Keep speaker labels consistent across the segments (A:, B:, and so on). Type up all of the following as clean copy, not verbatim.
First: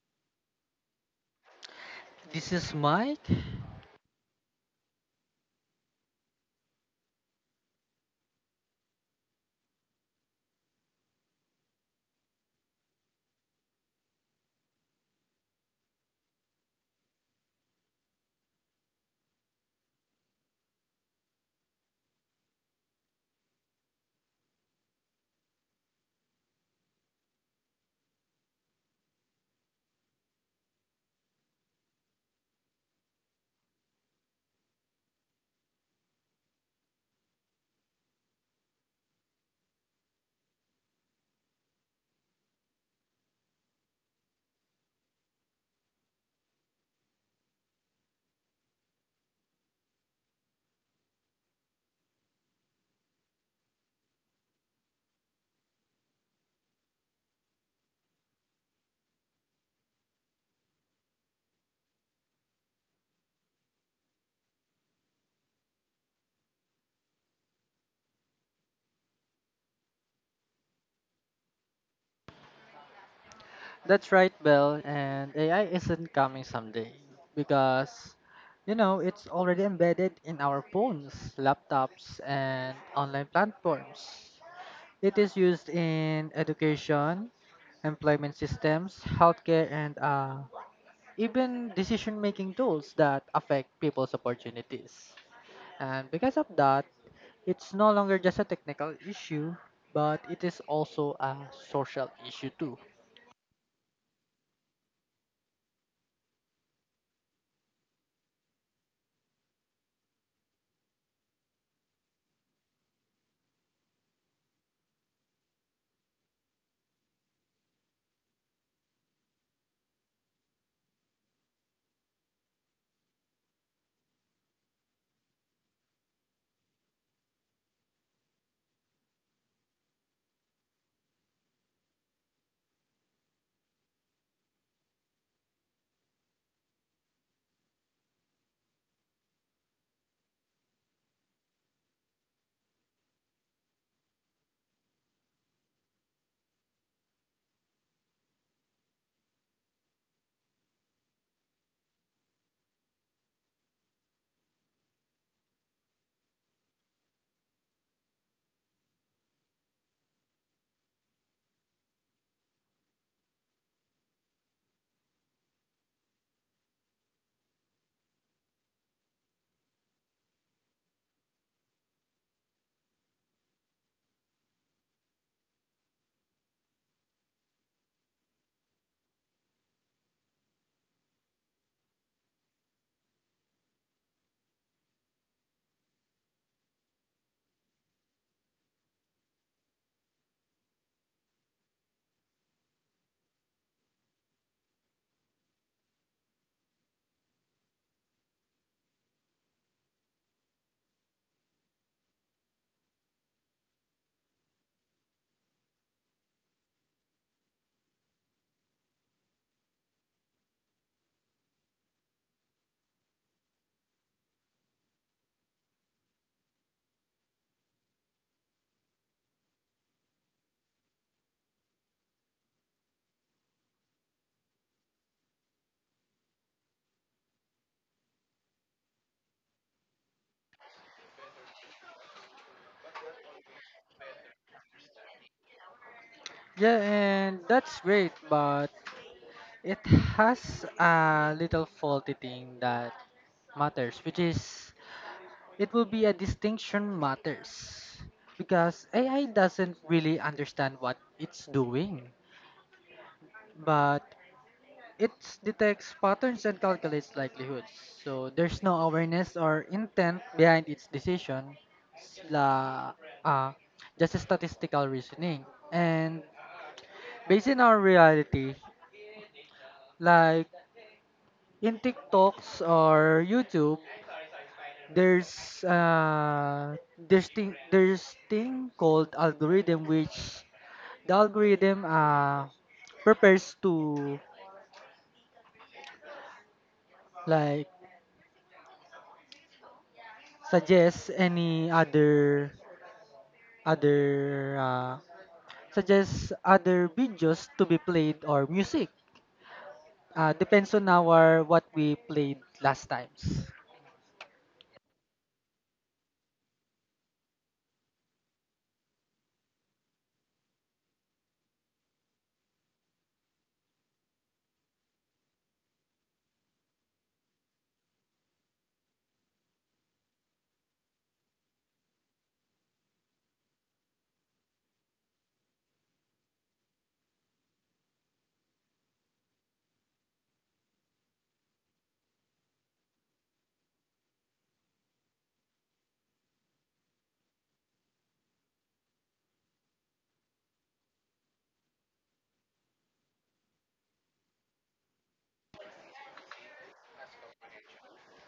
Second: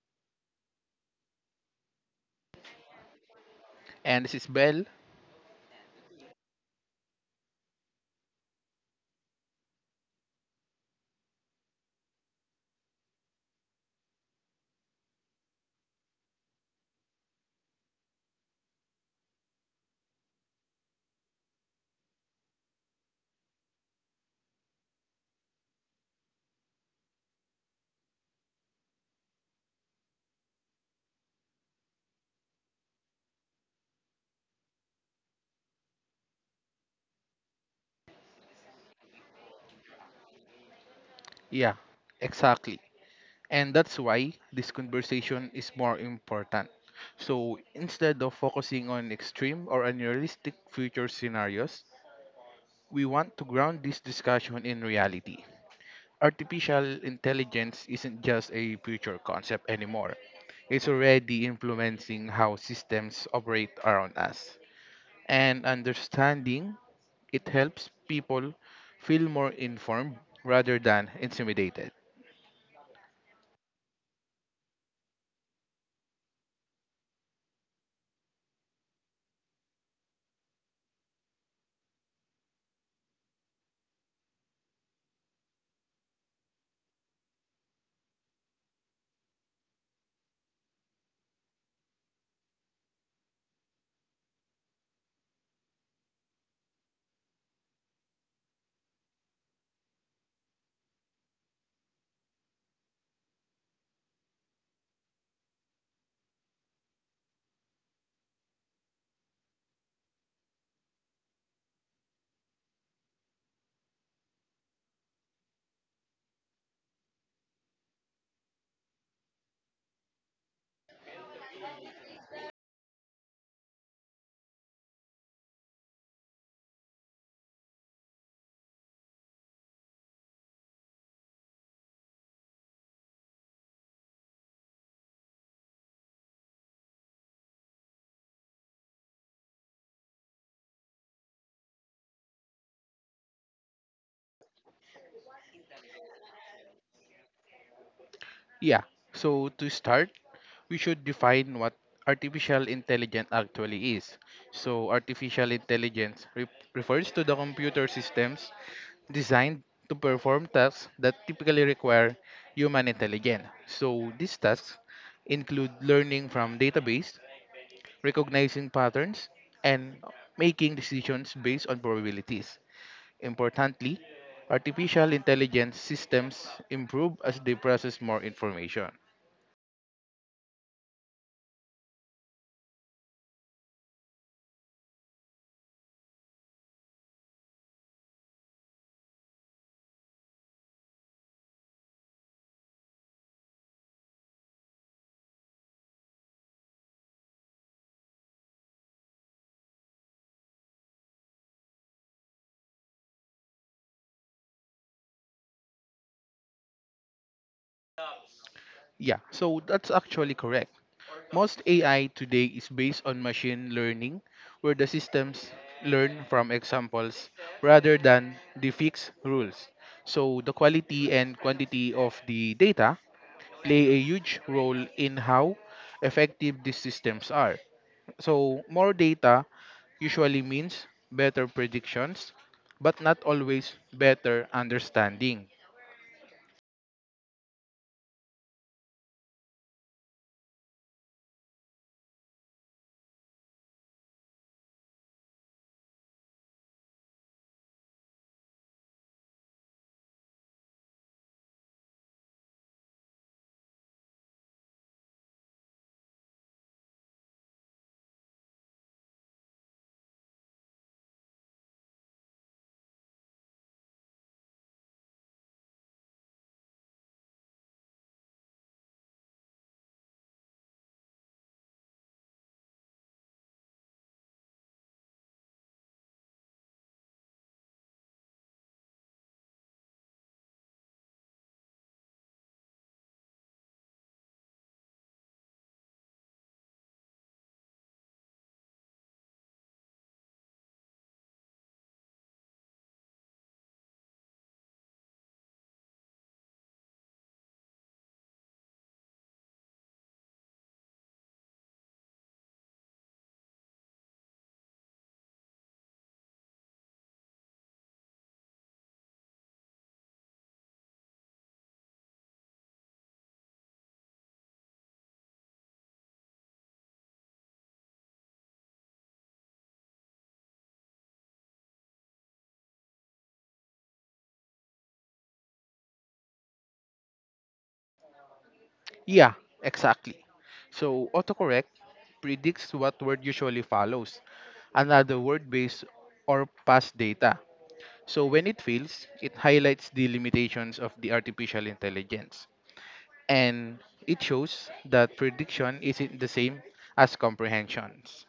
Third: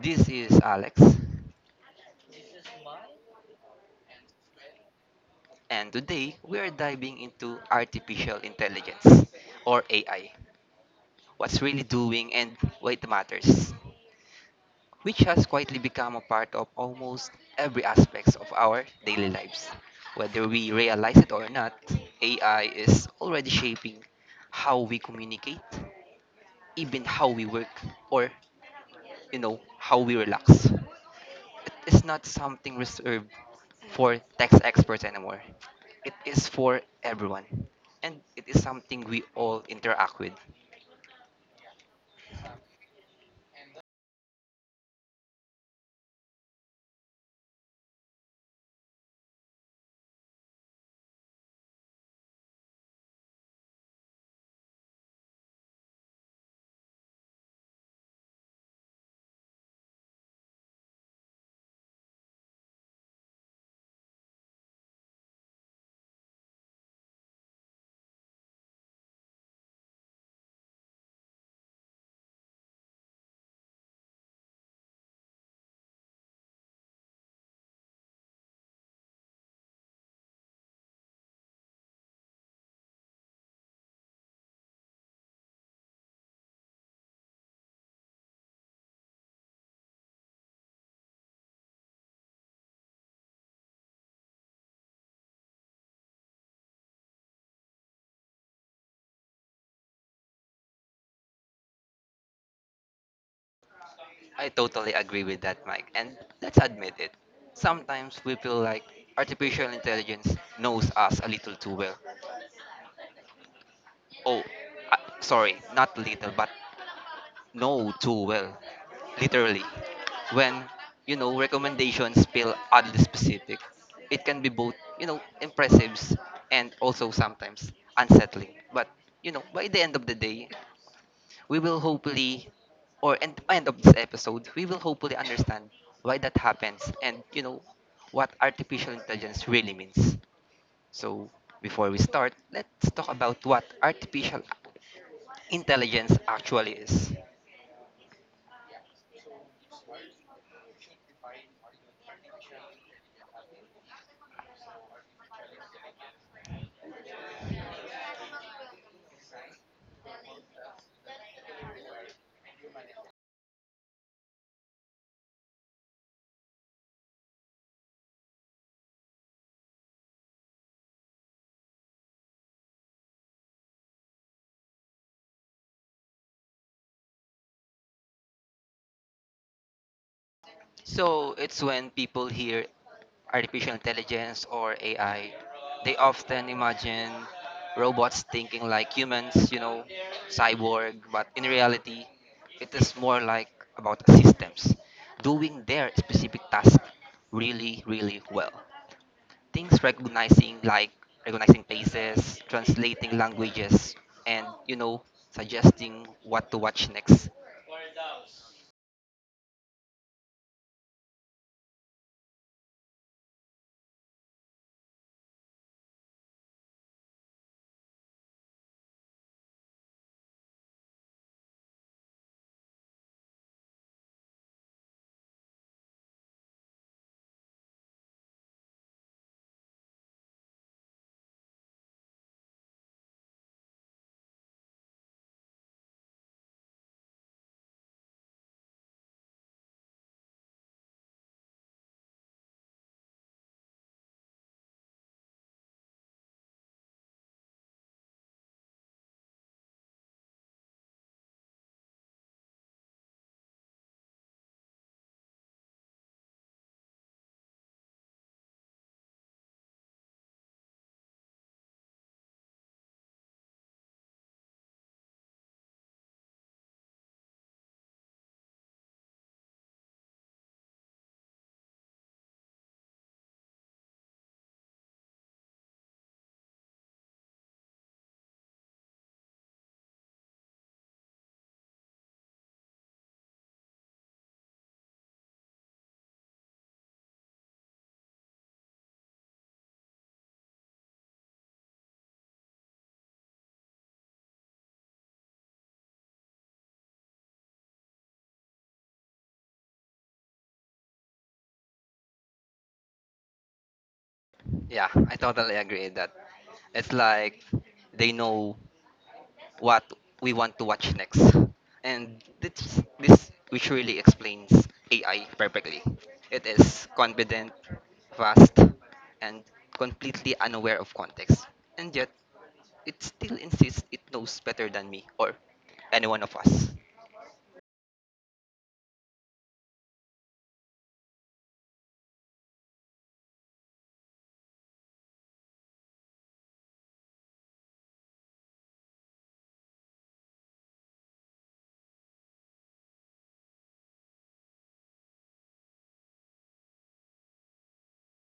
A: This is Alex,
B: This is Mike.
C: And this is Bell.
A: and today we are diving into artificial intelligence or AI, what's really doing and why it matters, which has quietly become a part of almost every aspect of our daily lives. Whether we realize it or not, AI is already shaping how we communicate, even how we work, or how we relax. It is not something reserved for tax experts anymore. It is for everyone. And it is something we all interact with.
C: Yeah, exactly. And that's why this conversation is more important. So instead of focusing on extreme or unrealistic future scenarios, we want to ground this discussion in reality. Artificial intelligence isn't just a future concept anymore. It's already influencing how systems operate around us. And understanding it helps people feel more informed rather than intimidated.
B: That's right, Belle. And AI isn't coming someday because, it's already embedded in our phones, laptops, and online platforms. It is used in education, employment systems, healthcare, and even decision making tools that affect people's opportunities. And because of that, it's no longer just a technical issue, but it is also a social issue too.
A: I totally agree with that, Mike. And let's admit it. Sometimes we feel like artificial intelligence knows us a little too well. Oh, uh, sorry, not little, but know too well, literally. When recommendations feel oddly specific, it can be both impressive and also sometimes unsettling. But by the end of the day, we will hopefully, or end of this episode, we will hopefully understand why that happens and what artificial intelligence really means. So, before we start, let's talk about what artificial intelligence actually is.
C: Yeah, so to start, we should define what artificial intelligence actually is. So, artificial intelligence refers to the computer systems designed to perform tasks that typically require human intelligence. So, these tasks include learning from database, recognizing patterns, and making decisions based on probabilities. Importantly, artificial intelligence systems improve as they process more information.
A: So it's when people hear artificial intelligence or AI, they often imagine robots thinking like humans, cyborg, but in reality, it is more like about systems doing their specific task really, really well. Things recognizing like recognizing faces, translating languages, and suggesting what to watch next.
C: Yeah, so that's actually correct. Most AI today is based on machine learning, where the systems learn from examples rather than the fixed rules. So the quality and quantity of the data play a huge role in how effective these systems are. So more data usually means better predictions, but not always better understanding.
B: Yeah, and that's great, but it has a little faulty thing that matters, which is it will be a distinction matters because AI doesn't really understand what it's doing, but it detects patterns and calculates likelihoods. So there's no awareness or intent behind its decision, s- la, uh, just a statistical reasoning. And based on our reality, like in TikToks or YouTube, there's uh there's thing called algorithm which the algorithm prepares to like suggest any other other uh suggest other videos to be played or music. Depends on our what we played last times.
A: Yeah, I totally agree with that. It's like they know what we want to watch next. And this which really explains AI perfectly. It is confident, fast, and completely unaware of context. And yet, it still insists it knows better than me or any one of us.
C: Yeah, exactly. So autocorrect predicts what word usually follows, another word based or past data. So when it fails, it highlights the limitations of the artificial intelligence. And it shows that prediction isn't the same as comprehensions.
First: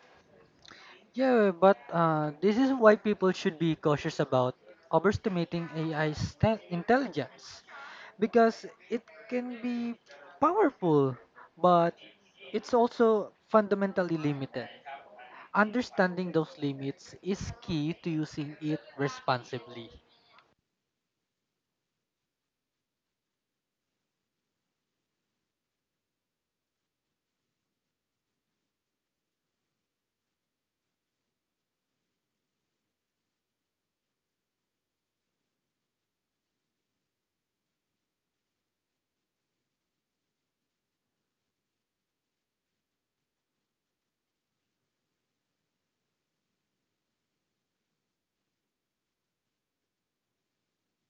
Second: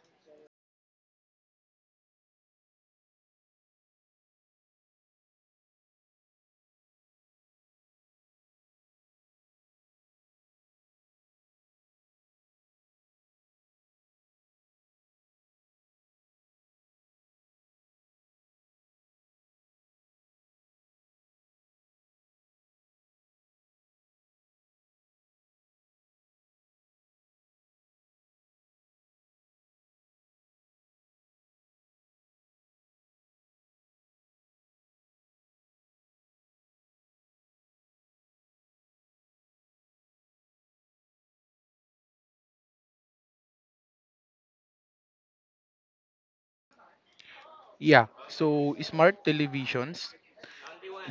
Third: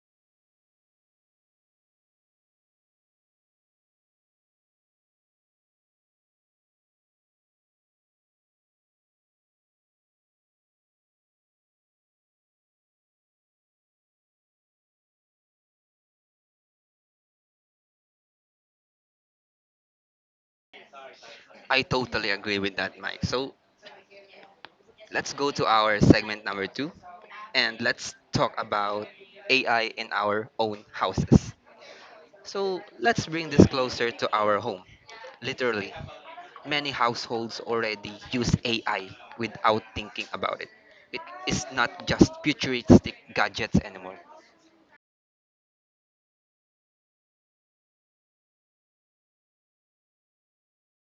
B: Yeah, but this is why people should be cautious about overestimating AI's intelligence because it can be powerful, but it's also fundamentally limited. Understanding those limits is key to using it responsibly.
A: I totally agree with that, Mike. So let's go to our segment number two and let's talk about AI in our own houses. So let's bring this closer to our home. Literally, many households already use AI without thinking about it. It is not just futuristic gadgets anymore.
C: Yeah, so smart televisions,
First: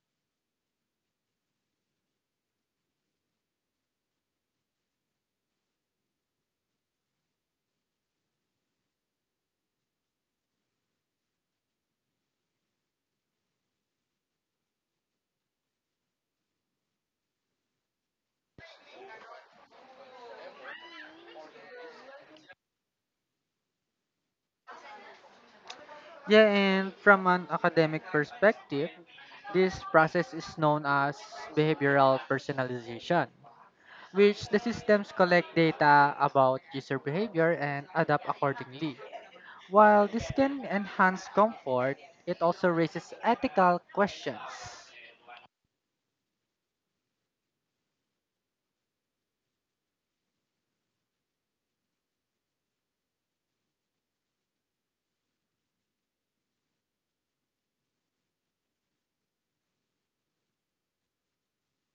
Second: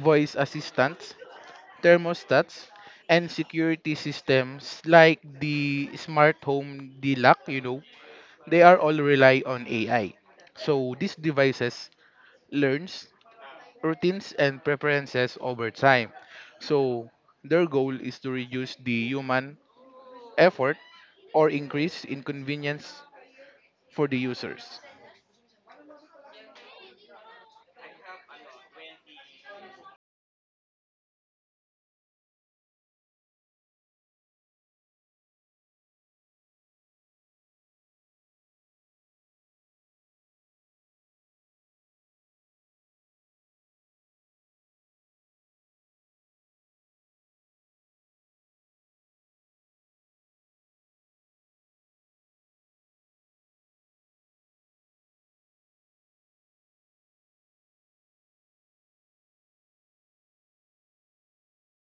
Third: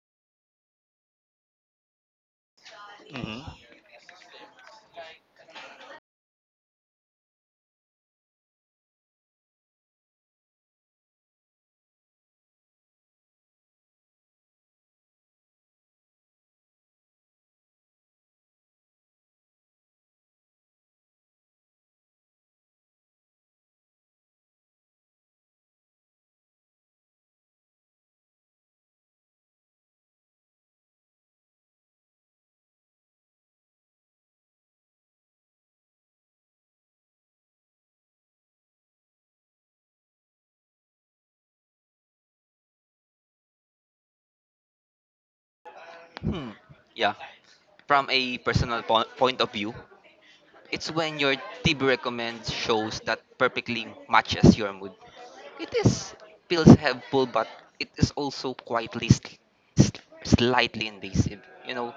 C: voice assistants, thermostats, and
A: Mhm.
C: security systems like the smart home DLAC, they are all rely on AI. So these devices learns routines and preferences over time. So their goal is to reduce the human effort or increase inconvenience for the users.
B: Yeah, and from an academic perspective, this process is known as behavioral personalization which the systems collect data about user behavior and adapt accordingly. While this can enhance comfort, it also raises ethical questions.
A: Hmm. Yeah. From a personal point of view, it's when your TV recommends shows that perfectly matches your mood. It is feels helpful, but it is also quietly, slightly invasive. You know,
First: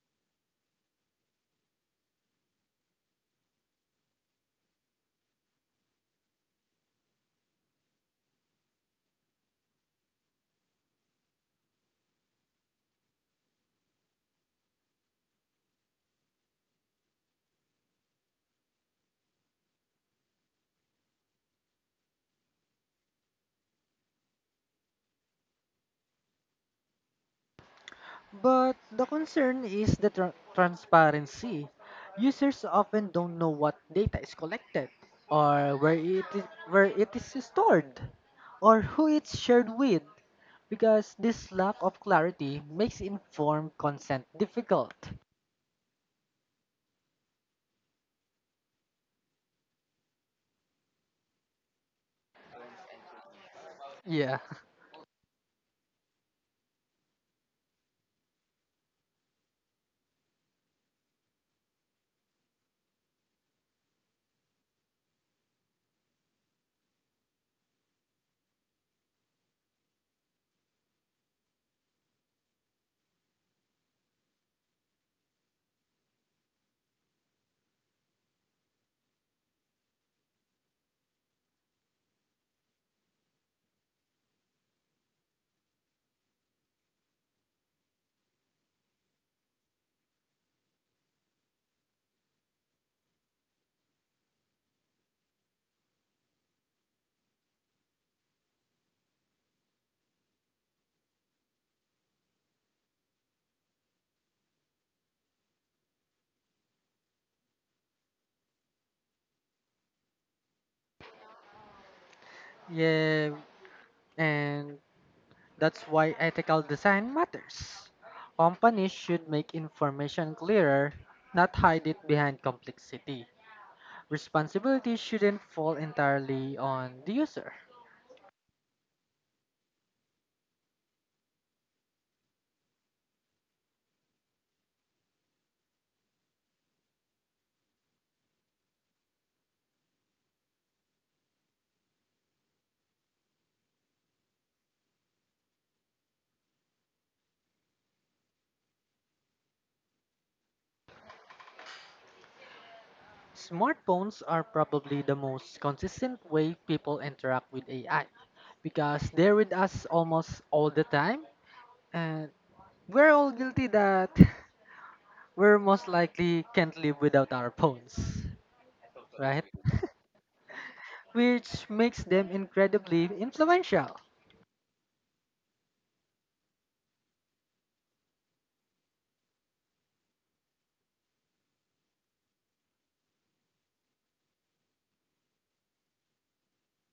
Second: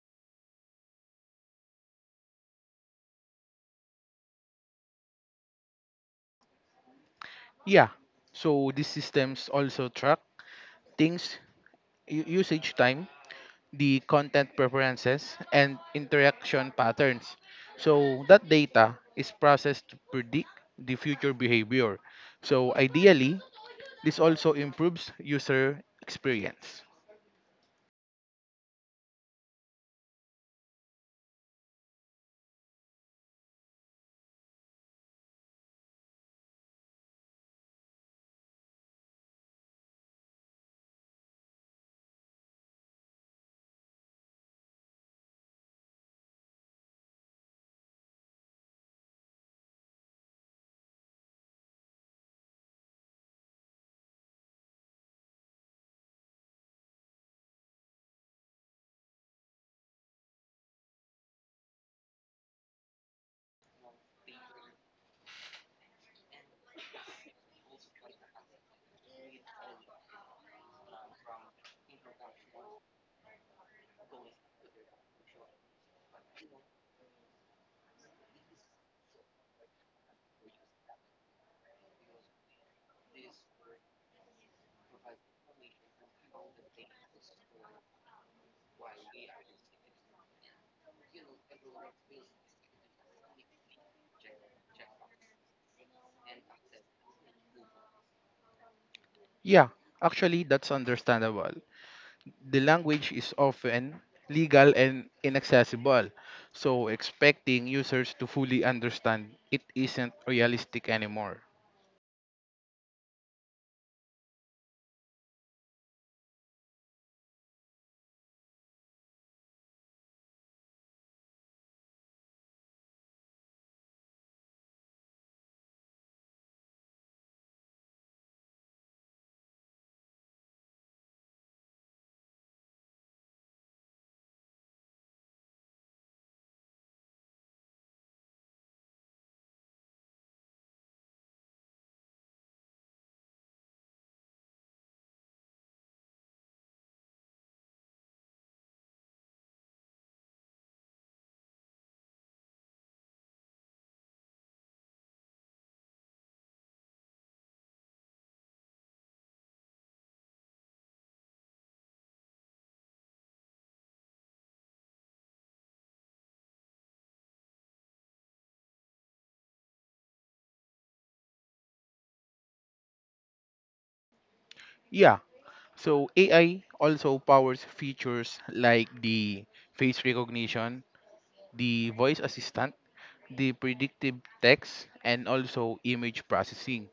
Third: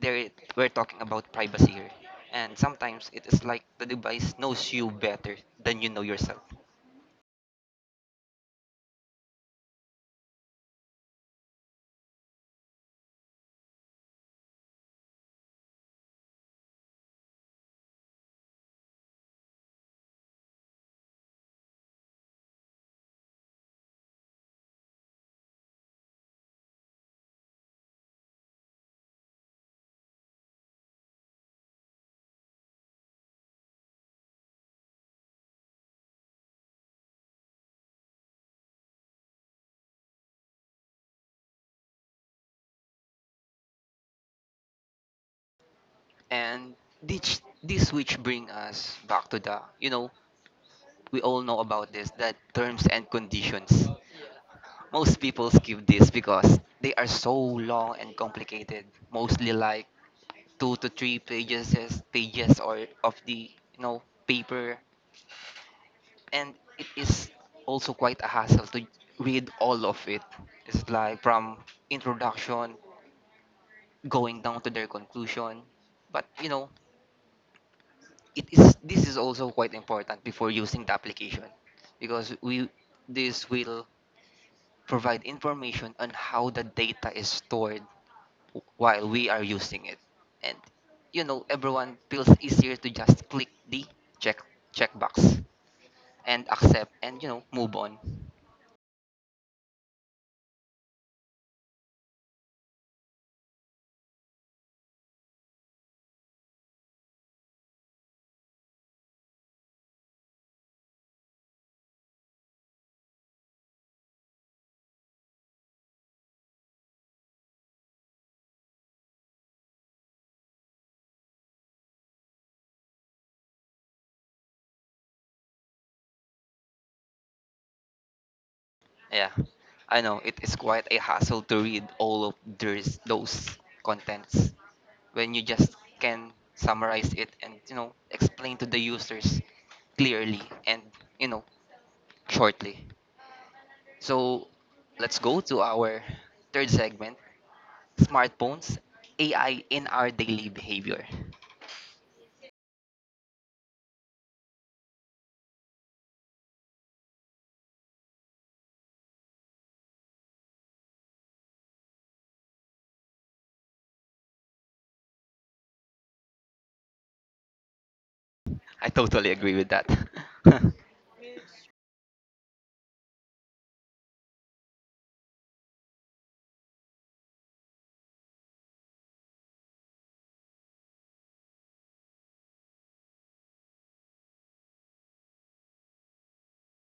A: there we're talking about privacy here, and sometimes it is like the device knows you better than you know yourself.
C: Yeah. So these systems also track things usage time, the content preferences and interaction patterns. So that data is processed to predict the future behavior. So ideally, this also improves user experience.
B: But the concern is the transparency. Users often don't know what data is collected, or where it is stored, or who it's shared with, because this lack of clarity makes informed consent difficult.
A: And this which bring us back to the we all know about this that terms and conditions.
B: Yeah,
A: Most people skip this because they are so long and complicated, mostly like two to three pages or of the paper and it is also quite a hassle to read all of it. It's like from introduction going down to their conclusion. But it is this is also quite important before using the application because we this will provide information on how the data is stored while we are using it. And everyone feels easier to just click the check checkbox and accept and move on.
C: Yeah, actually, that's understandable. The language is often legal and inaccessible, so expecting users to fully understand it isn't realistic anymore.
B: yeah. And that's why ethical design matters. Companies should make information clearer, not hide it behind complexity. Responsibility shouldn't fall entirely on the user.
A: Yeah, I know it is quite a hassle to read all of those contents when you just can summarize it and explain to the users clearly and you know shortly. So let's go to our third segment: smartphones, AI in our daily behavior.
B: Smartphones are probably the most consistent way people interact with AI because they're with us almost all the time and we're all guilty that we're most likely can't live without our phones,
A: I totally
B: right?
A: agree with that.
B: Which makes them incredibly influential.
C: Yeah, so AI also powers features like the face recognition, the voice assistant, the predictive text, and also image processing.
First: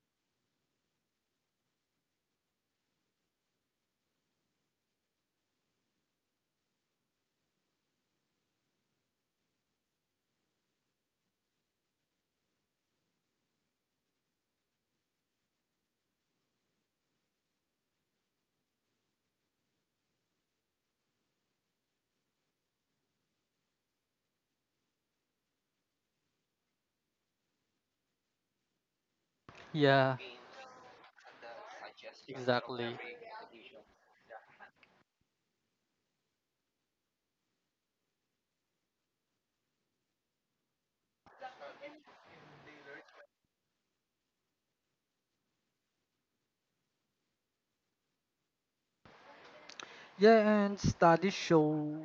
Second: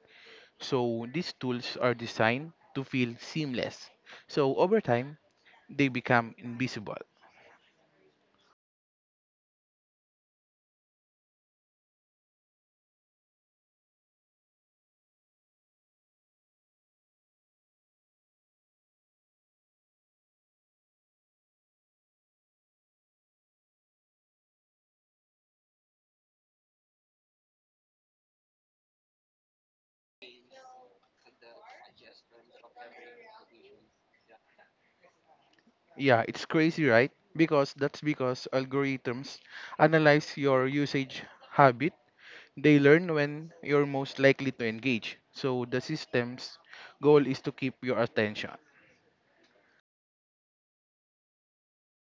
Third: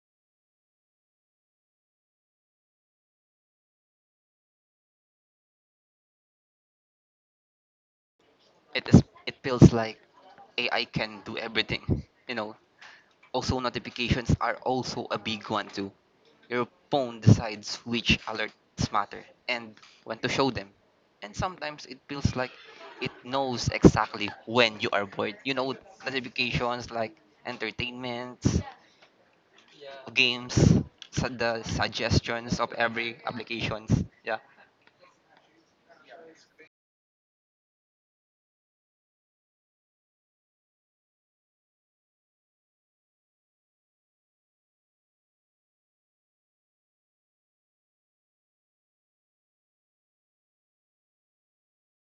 C: So these tools are designed to feel seamless. So over time, they become invisible.
A: It feels like AI can do everything. Also notifications are also a big one too. Your phone decides which alerts matter and when to show them. And sometimes it feels like it knows exactly when you are bored. Notifications like entertainments,
B: Yeah,
A: games, the suggestions of
B: exactly.
A: every applications. Yeah,
C: Yeah, it's crazy, right? Because that's because algorithms analyze your usage habit. They learn when you're most likely to engage. So the system's goal is to keep your attention.
B: Yeah, and studies show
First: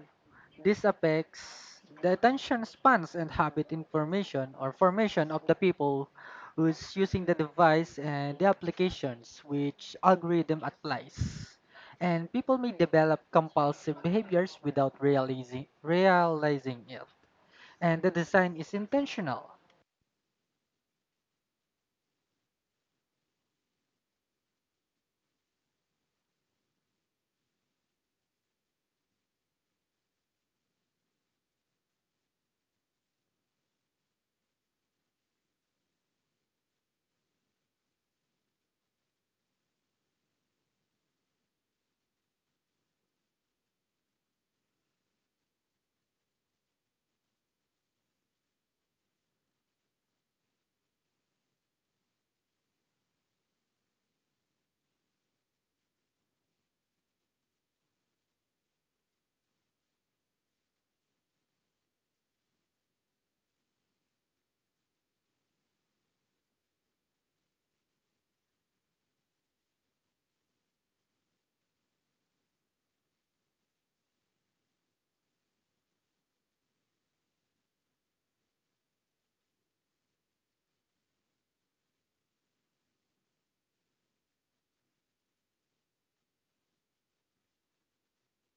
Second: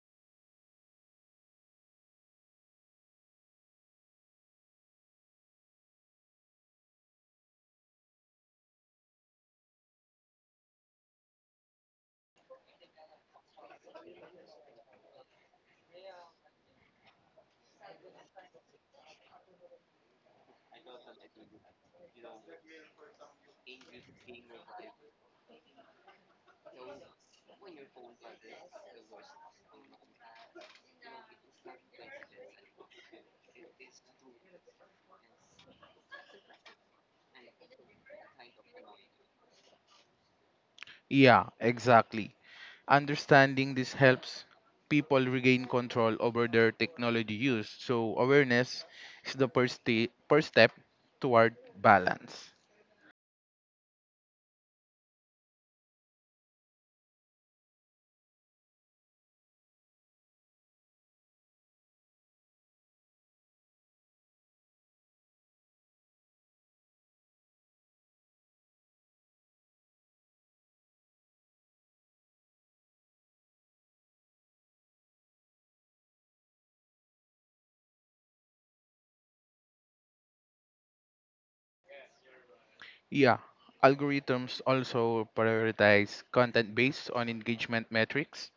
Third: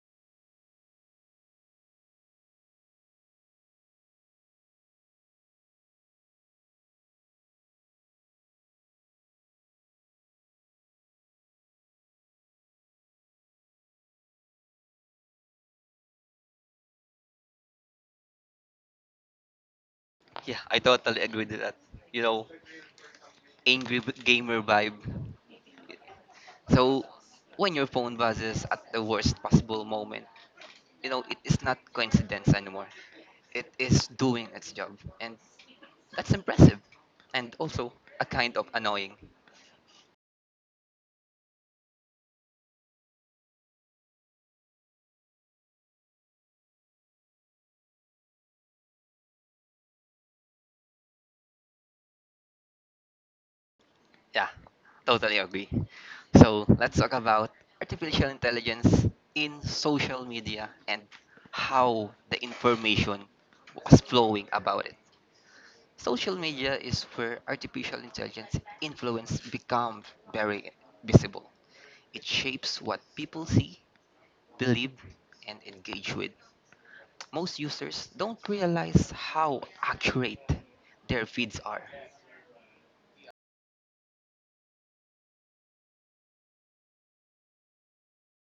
B: this affects the attention spans and habit information or formation of the people who's using the device and the applications which algorithm applies. And people may develop compulsive behaviors without realizing it. And the design is intentional.
A: yeah, I totally agree with that. You know, angry gamer vibe. So when your phone buzzes at the worst possible moment, it is not coincidence anymore. It is doing its job. And that's impressive. And also a kind of annoying.
C: Yeah, exactly. Understanding this helps people regain control over their technology use. So awareness is the first step toward balance.
A: Yeah, totally agree. So let's talk about artificial intelligence in social media and how the information was flowing about it. Social media is where artificial intelligence influence becomes very visible. It shapes what people see, believe, and engage with. Most users don't realize how accurate their feeds are.
C: Yeah, algorithms also prioritize content based on engagement metrics.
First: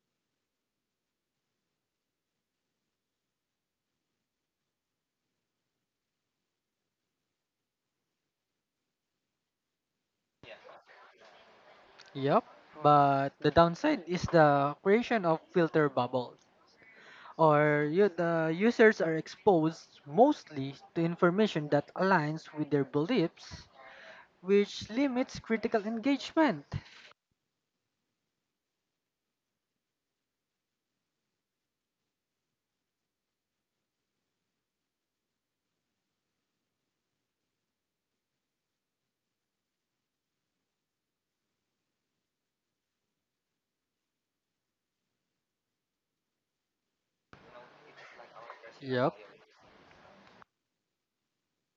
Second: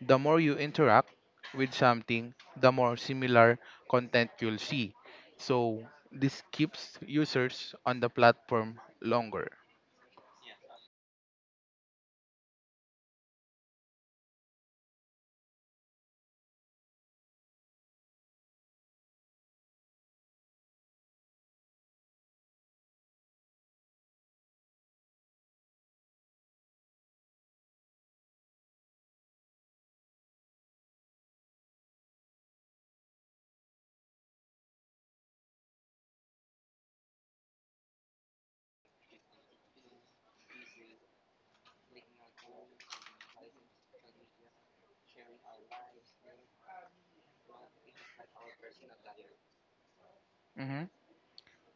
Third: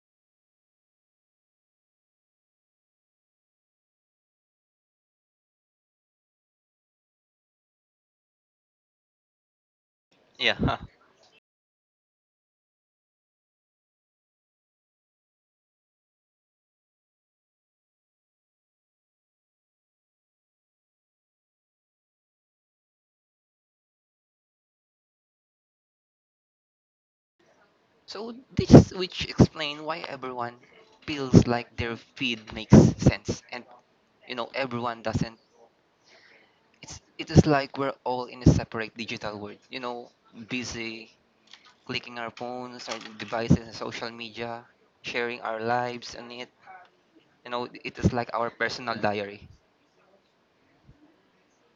C: The more you interact with something, the more similar content you'll see. So this keeps users on the platform longer.
A: Yeah. Huh.
B: Yep, but the downside is the creation of filter bubbles, or you, the users are exposed mostly to information that aligns with their beliefs, which limits critical engagement.
A: So this which explain why everyone feels like their feed makes sense and everyone doesn't it is like we're all in a separate digital world busy clicking our phones, our devices, and social media, sharing our lives, and it is like our personal
B: Yep,
A: diary.
C: Mhm.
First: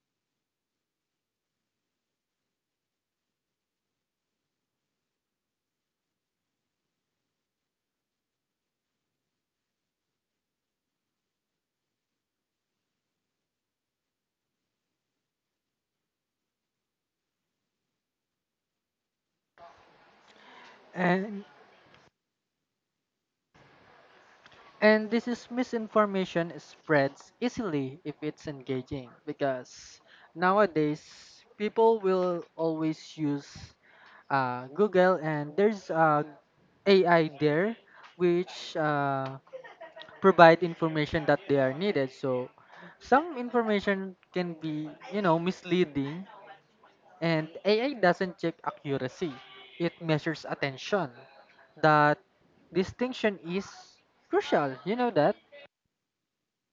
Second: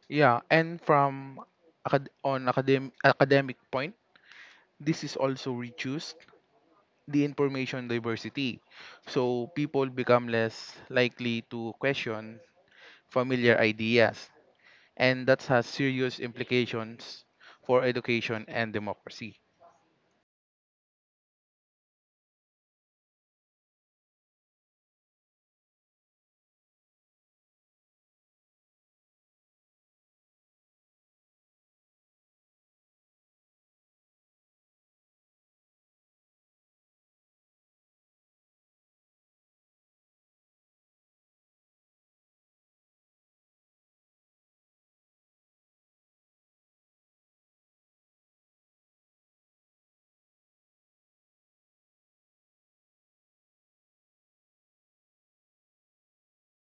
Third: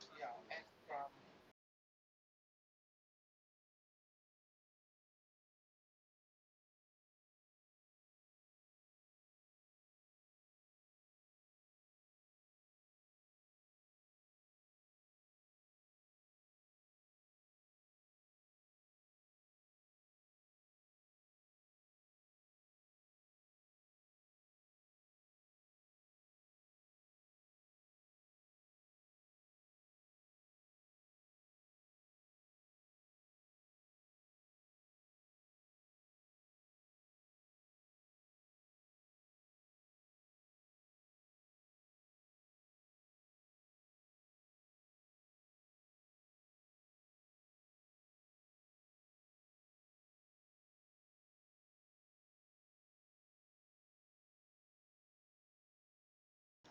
C: Yeah, and from academic point, this is also reduced the information diversity. So people become less likely to question familiar ideas, and that has serious implications for education and democracy.
B: and this is misinformation spreads easily if it's engaging because nowadays people will always use Google and there's AI there which provide information that they are needed. So some information can be, you know, misleading and AI doesn't check accuracy. It measures attention. That distinction is crucial. You know that?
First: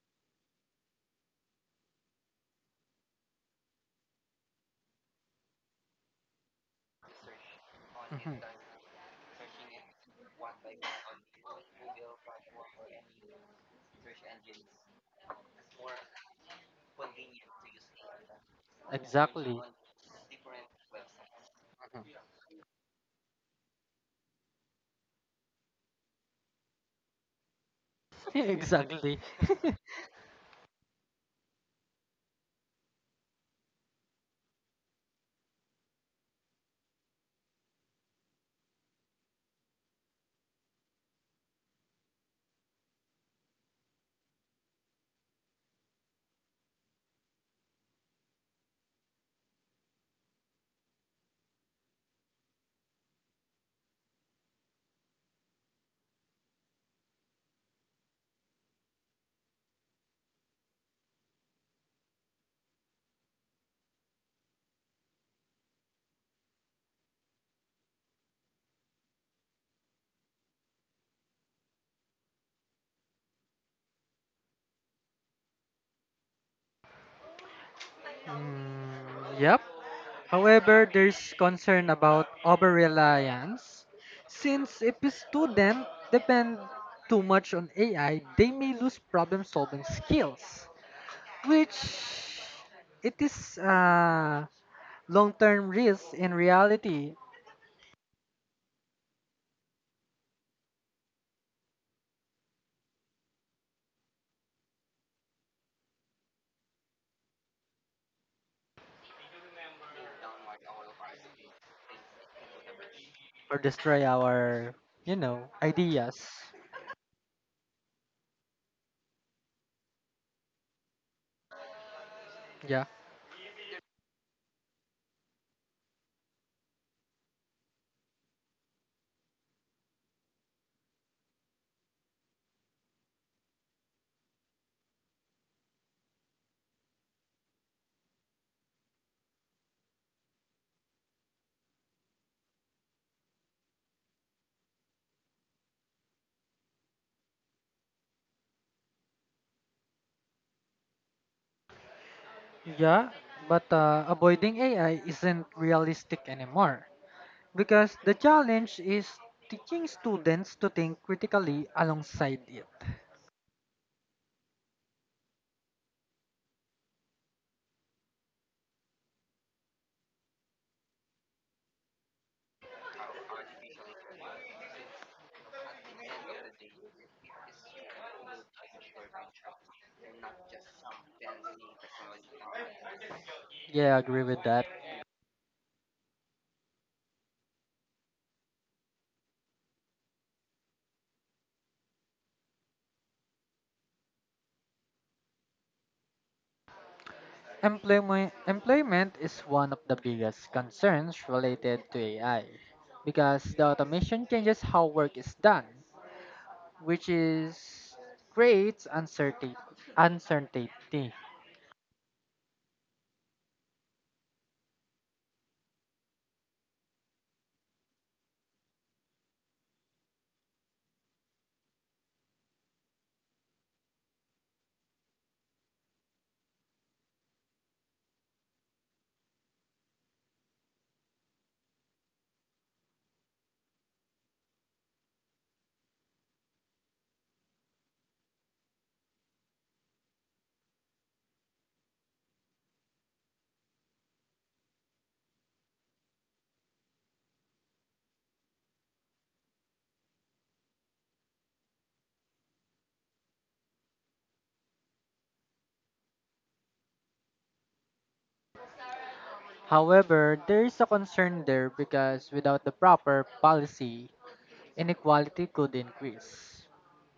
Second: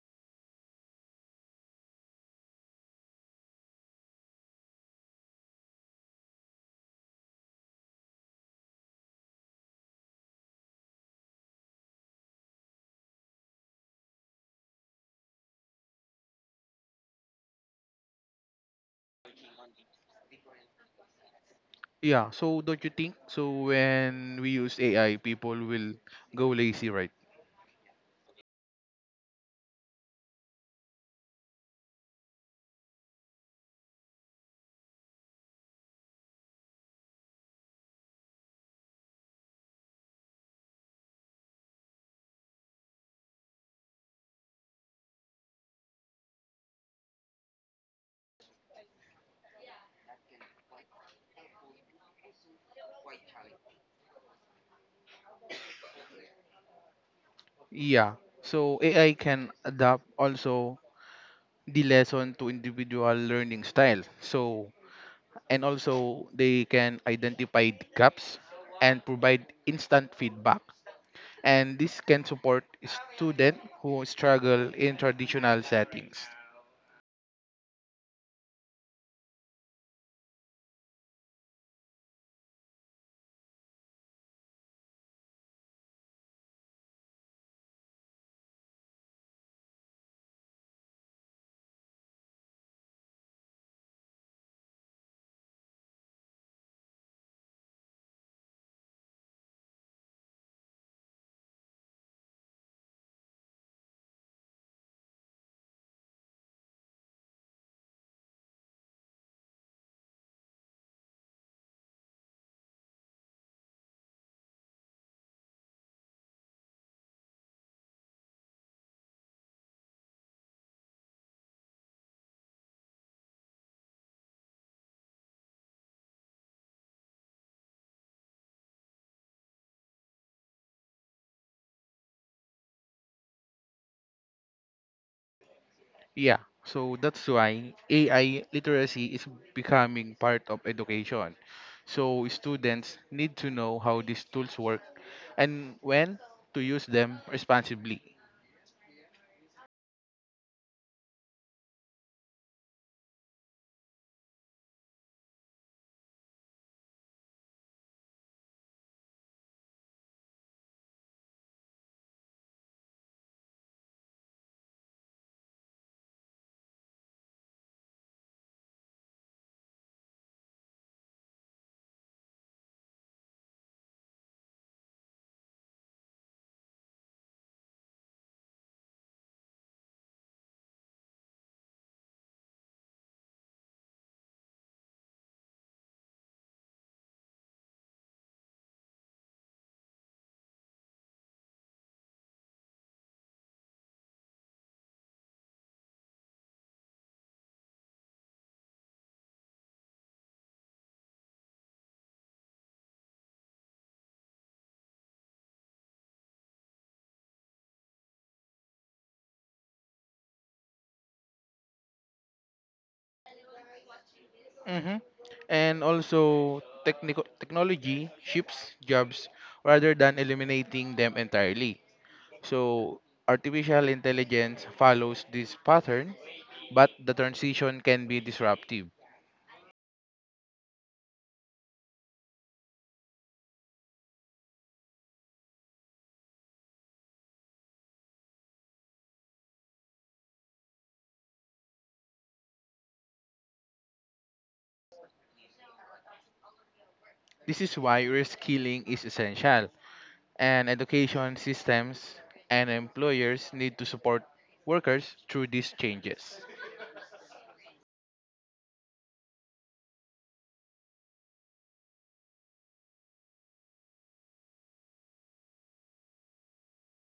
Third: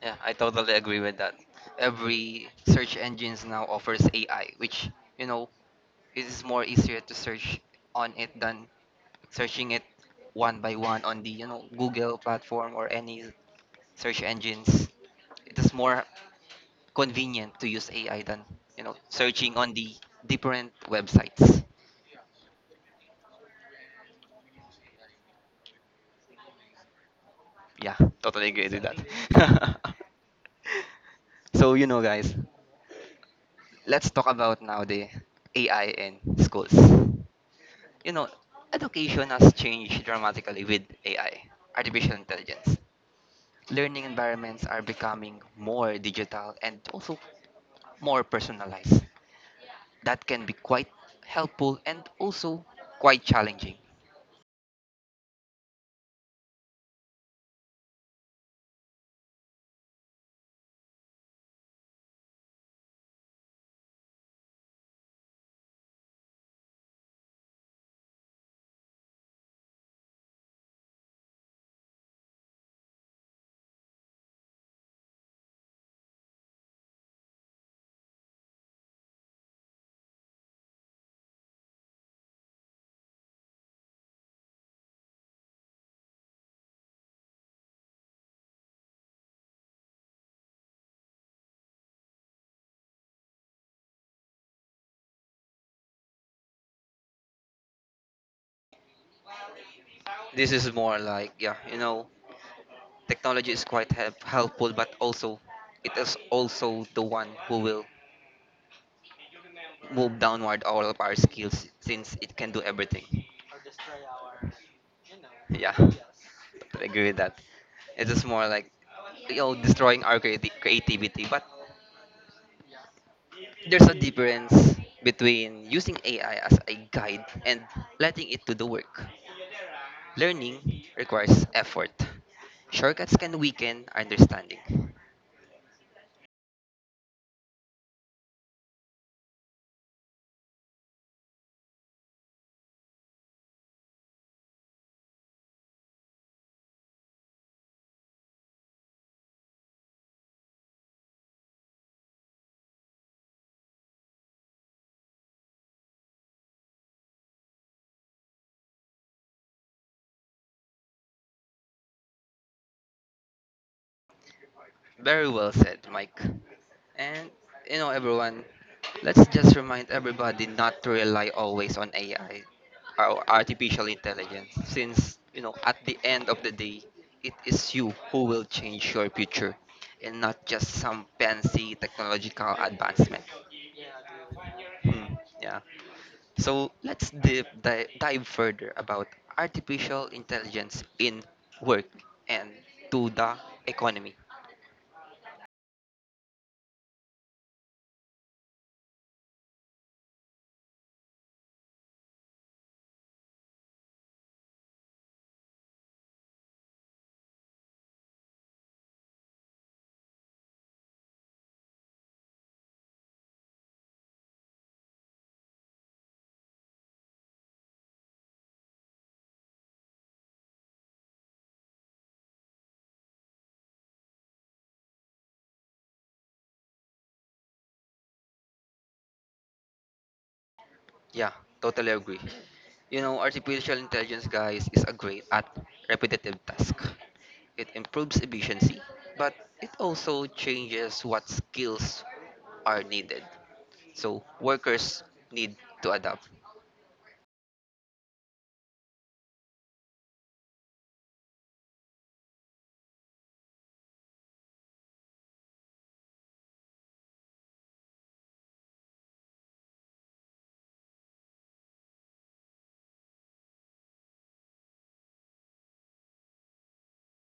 A: Yeah, I totally agree with that. Every search engines now offers AI, which you know it is more easier to search on it than searching it one by one on the Google platform or any search engines. It is more convenient to use AI than searching
B: Exactly.
A: on the different websites.
C: Yeah, so don't you think? So when we use AI, people will go lazy, right?
A: Yeah, totally agreed with
B: exactly.
A: that. So, guys, let's talk about now the AI in schools. You know, education has changed dramatically with AI, artificial intelligence. Learning environments are becoming more digital and also more personalized. That can be quite helpful and also quite challenging.
C: Yeah. So AI can adapt also the lesson to individual learning style. So and also they can identify the gaps and provide instant feedback, and this can support students who struggle in traditional settings.
B: Mm, yep. However, there's concern about over reliance. Since if a student depend too much on AI, they may lose problem solving skills, which it is a long term risk in reality
A: This is more like yeah, technology is quite helpful, but also it is also the one who will move downward all of our skills since it can do everything.
B: or destroy our, you know,
A: Yeah,
B: ideas.
A: I agree with that. It is more like destroying our creativity, but
B: Yeah.
A: there's a difference between using AI as a guide and letting it do the work. Learning requires effort. Shortcuts can weaken our understanding.
C: Yeah, so that's why AI literacy is becoming part of education. So students need to know how these tools work and when to use them responsibly.
B: Yeah, but avoiding AI isn't realistic anymore. Because the challenge is teaching students to think critically alongside it.
A: Very well said, Mike. And everyone, let's just remind everybody not to rely always on AI or artificial intelligence, since at the end of the day, it is you who will change your future, and not just some fancy technological advancement.
B: Yeah, I agree with that.
A: Hmm, yeah. So let's dive, dive, dive further about artificial intelligence in work and to the economy.
B: Employment is one of the biggest concerns related to AI because the automation changes how work is done, which is creates uncertainty.
C: Hmm. And also, technology shifts jobs rather than eliminating them entirely. So, artificial intelligence follows this pattern, but the transition can be disruptive.
A: Yeah, totally agree. Artificial intelligence, guys, is a great at repetitive task. It improves efficiency, but it also changes what skills are needed. So workers need to adapt.
C: This is why reskilling is essential, and education systems and employers need to support workers through these changes.
B: However, there is a concern there because without the proper policy, inequality could increase.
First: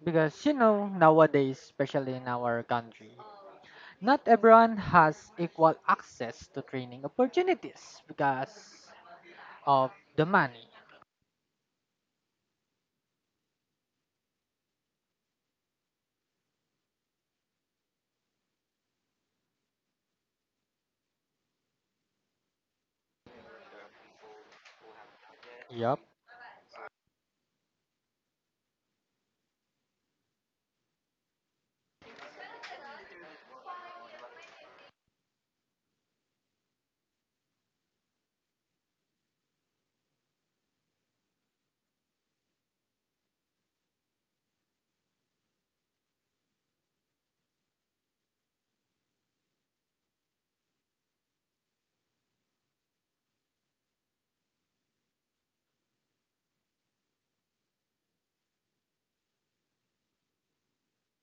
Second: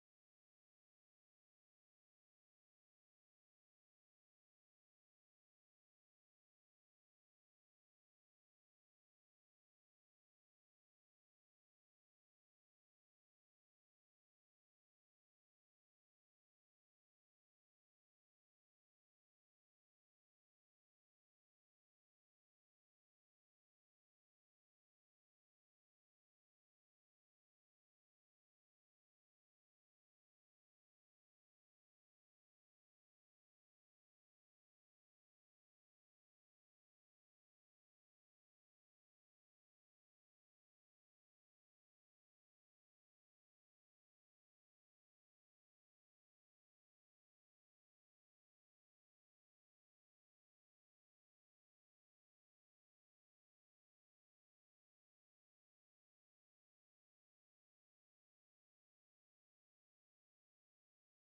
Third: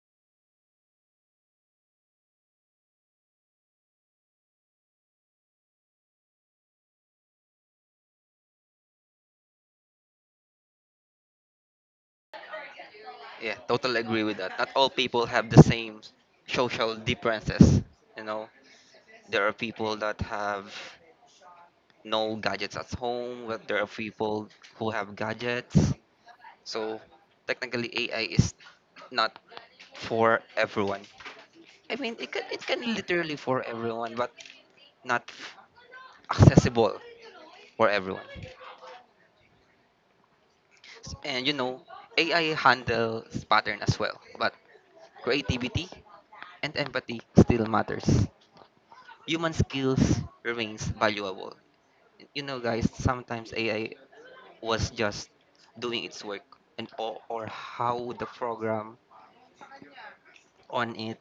B: Because you know, nowadays, especially in our country, not everyone has equal access to training opportunities because of the money.
A: Yeah, totally agree with that. Not all people have the same social differences. You know, there are people that have no gadgets at home, but there are people who have gadgets.
B: Yup.
A: So technically, AI is not for everyone. I mean, it can literally for everyone, but not accessible for everyone. And AI handles pattern as well, but creativity and empathy still matters. Human skills remains valuable. Guys, sometimes AI was just doing its work and or how the program on it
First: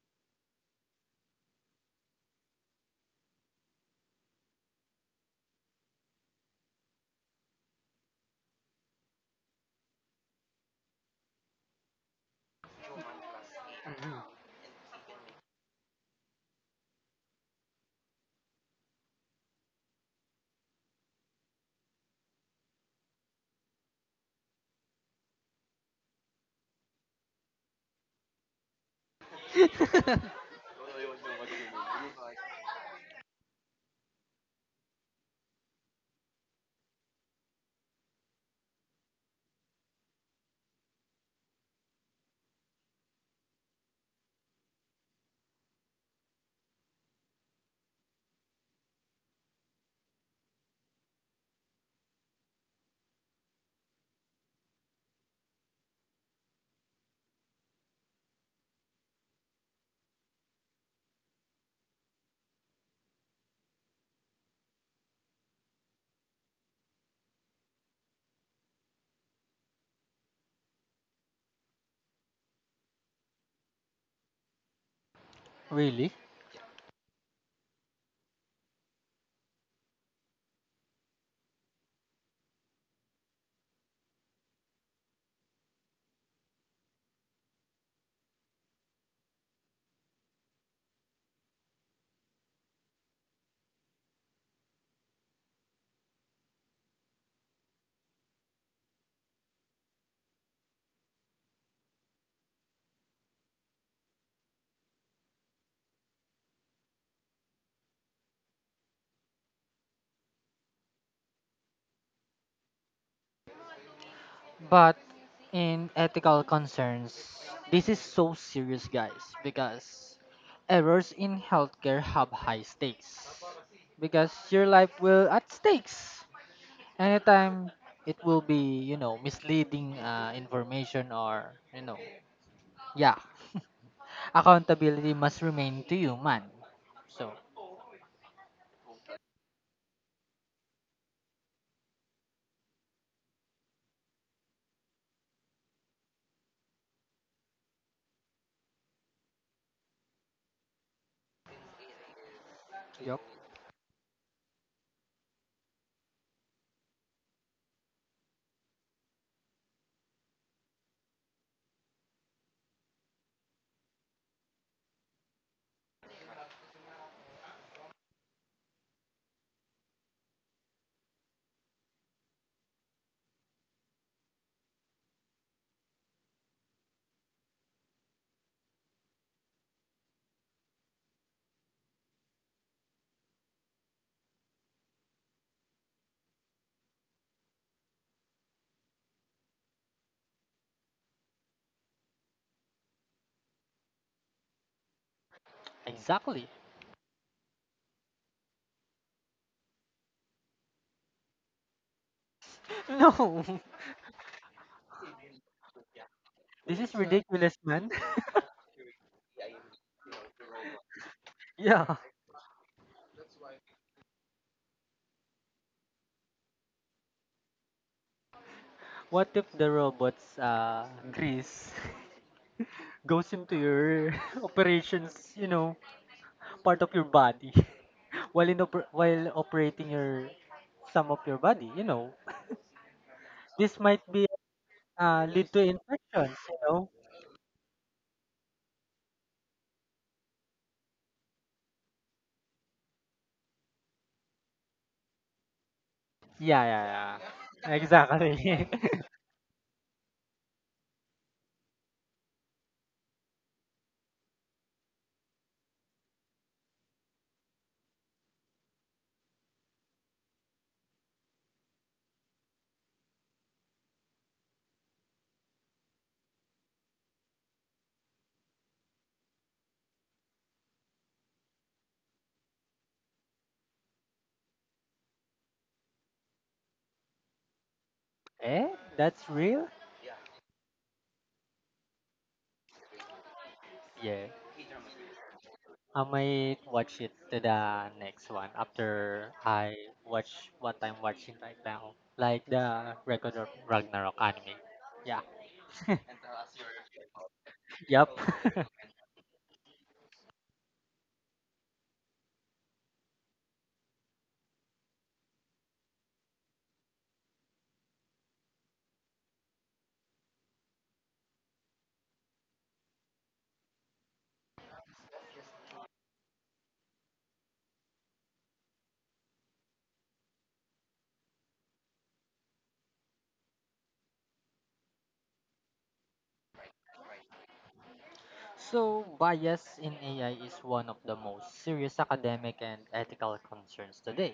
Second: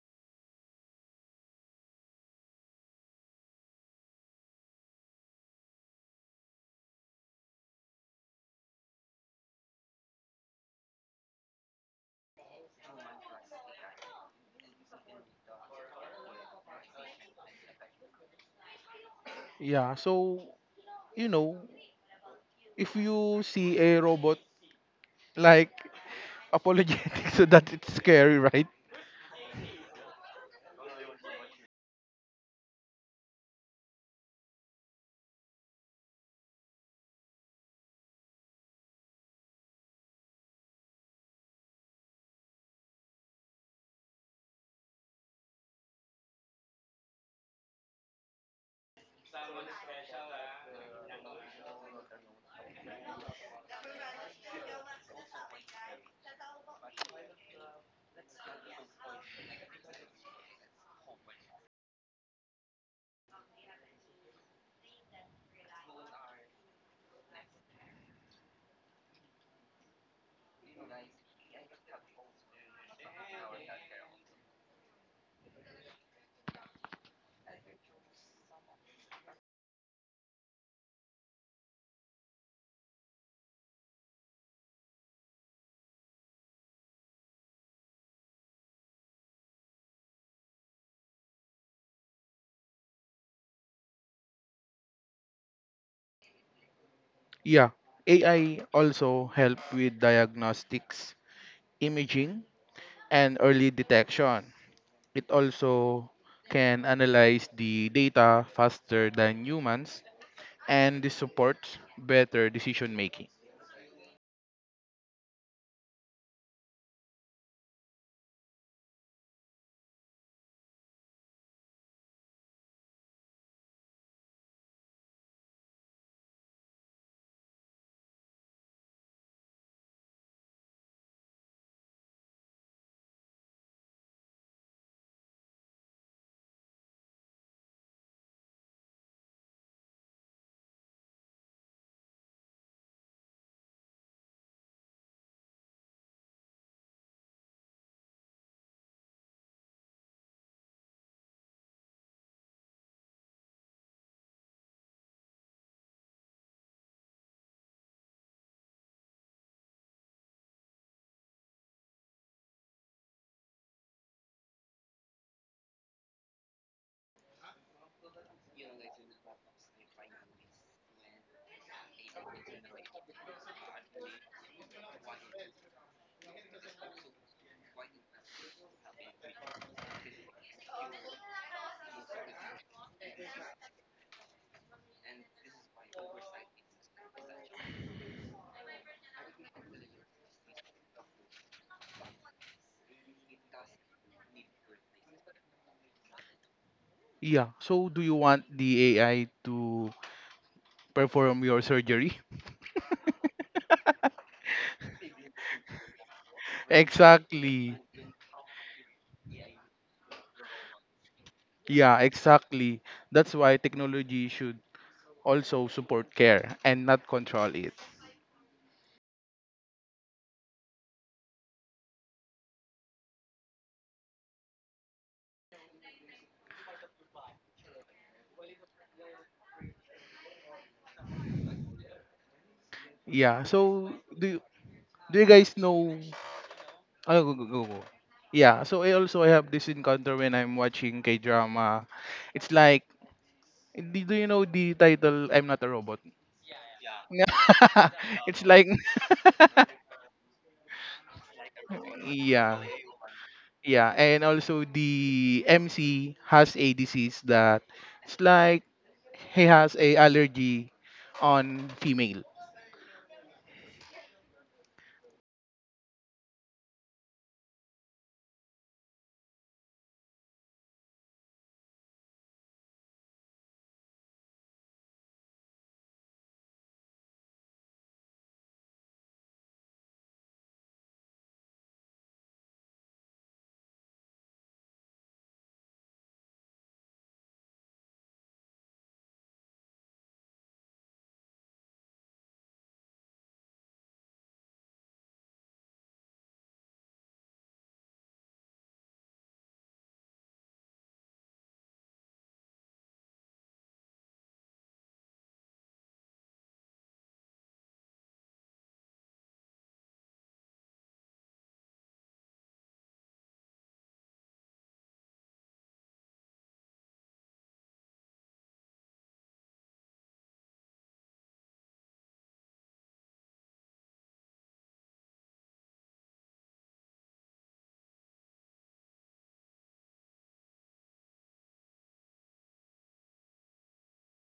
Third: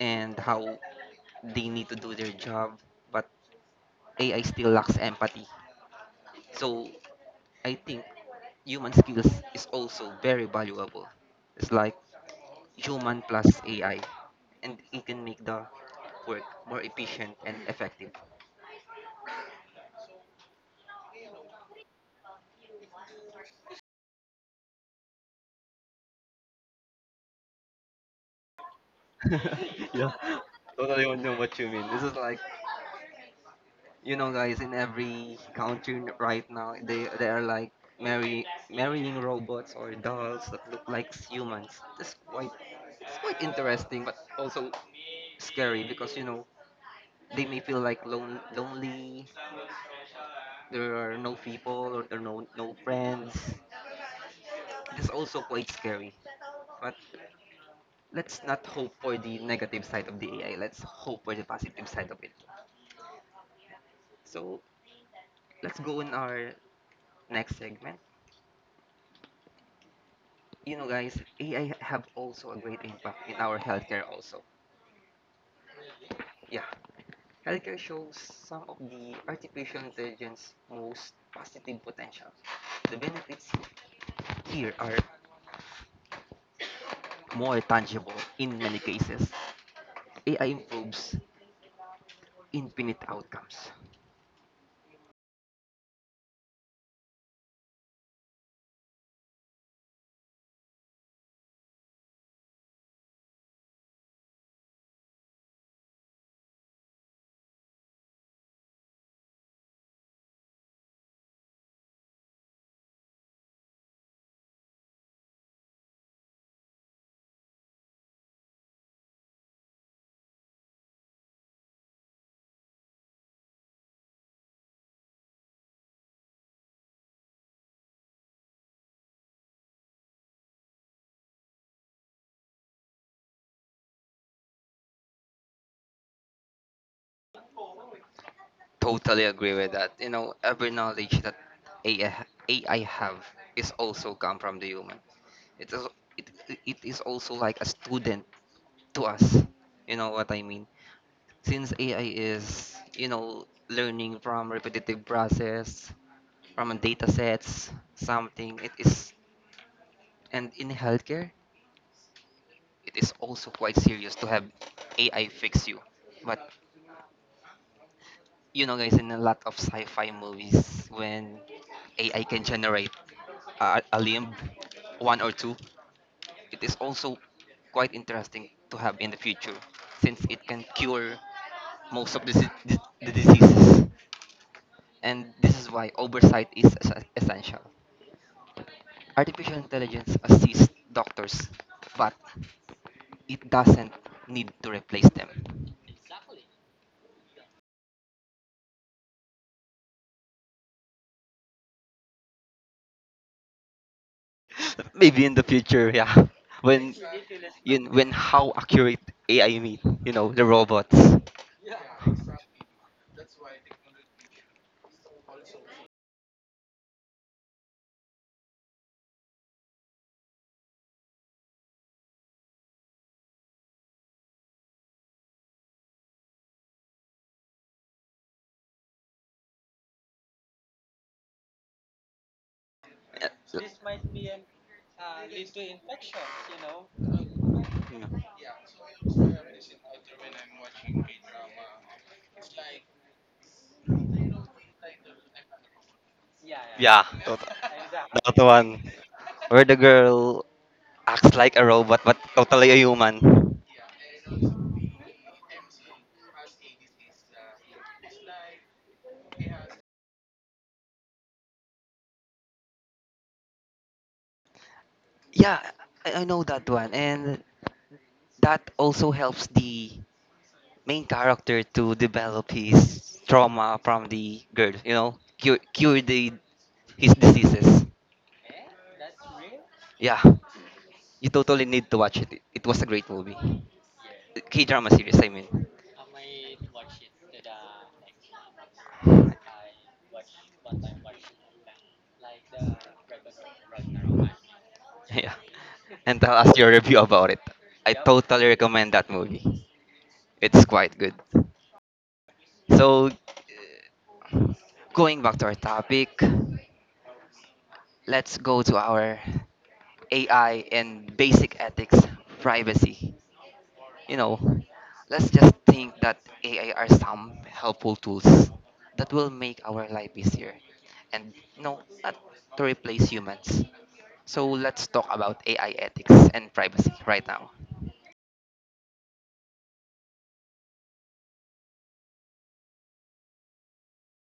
A: and how they need to do their job, but AI still lacks empathy. So I think human skills is also very valuable. It's like human plus AI, and it can make the work more efficient and effective.
C: Yeah, so, you know, if you see a robot like apologetic so that it's scary, right?
A: Yeah, totally know what you mean. This is like guys, in every country right now, they are like marry marrying robots or dolls that look like humans. That's quite it's quite interesting, but also scary because they may feel like lonely. There are no people or there are no friends. It is also quite scary. But let's not hope for the negative side of the AI. Let's hope for the positive side of it. So let's go in our next segment. Guys, AI have also a great impact in our healthcare. Also,
B: Really?
A: yeah, healthcare shows some of the artificial intelligence most positive potential. The benefits here are more tangible in many cases. AI improves infinite outcomes.
C: Yeah. AI also help with diagnostics, imaging, and early detection. It also can analyze the data faster than humans, and this supports better decision making.
B: But in ethical concerns, this is so serious, guys, because errors in healthcare have high stakes. Because your life will at stakes. Anytime it will be, you know, misleading information or, you know, yeah, accountability must remain to human. So,
A: Totally agree with that. Every knowledge that AI have is also come from the human. It is it, it is also like a student to us. You know what I mean? Since AI is, you
B: yup.
A: know, learning from repetitive process, from data sets, something, it is and in healthcare, it is also quite serious to have AI fix you. But guys in a lot of sci-fi movies when AI can generate a limb one or two, it is also quite interesting to have in the future since it can cure most of the diseases. And this is why oversight is essential. Artificial intelligence assists doctors but it doesn't need to replace them.
B: Exactly.
C: Yeah. So do you want the AI to perform your surgery?
B: No,
A: Maybe in the future, yeah.
B: this
A: When
B: is ridiculous,
C: Exactly.
A: you
B: man.
A: when how accurate AI mean, the robots.
B: Yeah.
C: Yeah, exactly. That's why technology should also support care and not control it.
B: What if the robot's grease goes into your operations, you know, part of your body while in while operating your some of your body, you know.
C: Yeah.
B: This
C: So
B: might
C: do
B: be
C: you, do you
B: lead
C: guys
B: to
C: know?
B: infections, you know.
C: Oh, go, go, go, go. Yeah. So I have this encounter when I'm watching K drama. It's like do you know the title "I'm Not a Robot"?
A: Yeah.
B: Yeah,
A: Yeah,
B: yeah,
A: tot-
B: yeah.
A: that
C: It's like
B: Exactly.
A: one. Where the girl acts like a robot but
C: yeah.
A: totally a human.
C: Yeah, and also the MC has a disease that it's like he has a allergy on female.
A: Yeah, I know that one. And that also helps the main character to develop his trauma from the girl, cure his diseases.
B: Eh, that's real?
A: Yeah. You totally need to watch it. It was a great movie.
B: Yeah.
A: K drama series, I mean.
B: I might watch it to the next one after I watch what I'm watching right now, like the Record of Ragnarok anime. Yeah.
A: Yeah. And tell us your review about it. I
B: Yep.
A: totally recommend that movie. It's quite good. So, going back to our topic, let's go to our AI and basic ethics privacy. You know, let's just think that AI are some helpful tools that will make our life easier and no, not to replace humans. So let's talk about AI ethics and privacy right now.
B: So, bias in AI is one of the most serious academic and ethical concerns today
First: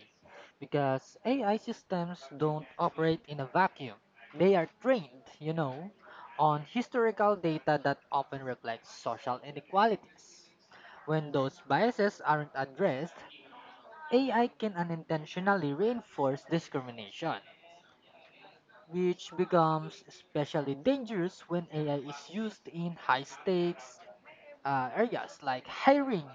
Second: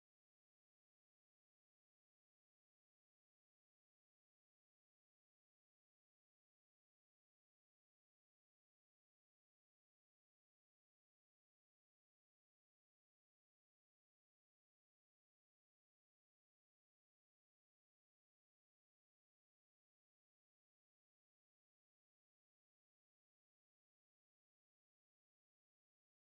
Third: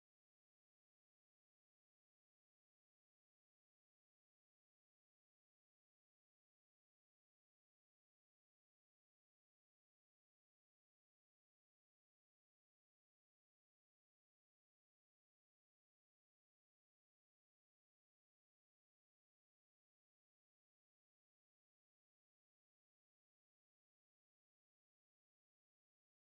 B: because AI systems don't operate in a vacuum. They are trained, you know, on historical data that often reflects social inequalities. When those biases aren't addressed, AI can unintentionally reinforce discrimination, which becomes especially dangerous when AI is used in high stakes areas like hiring,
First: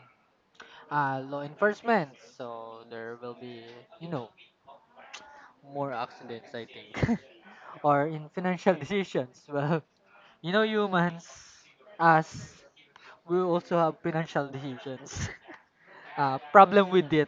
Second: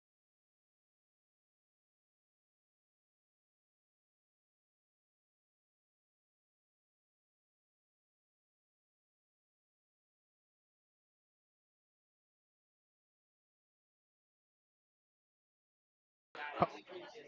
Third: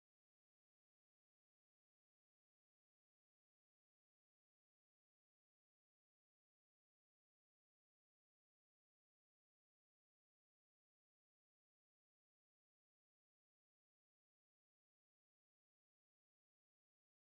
B: law enforcement. So there will be, you know, more accidents, I think, or in financial decisions. Well, you know, humans, us, we also have financial decisions. Problem with it.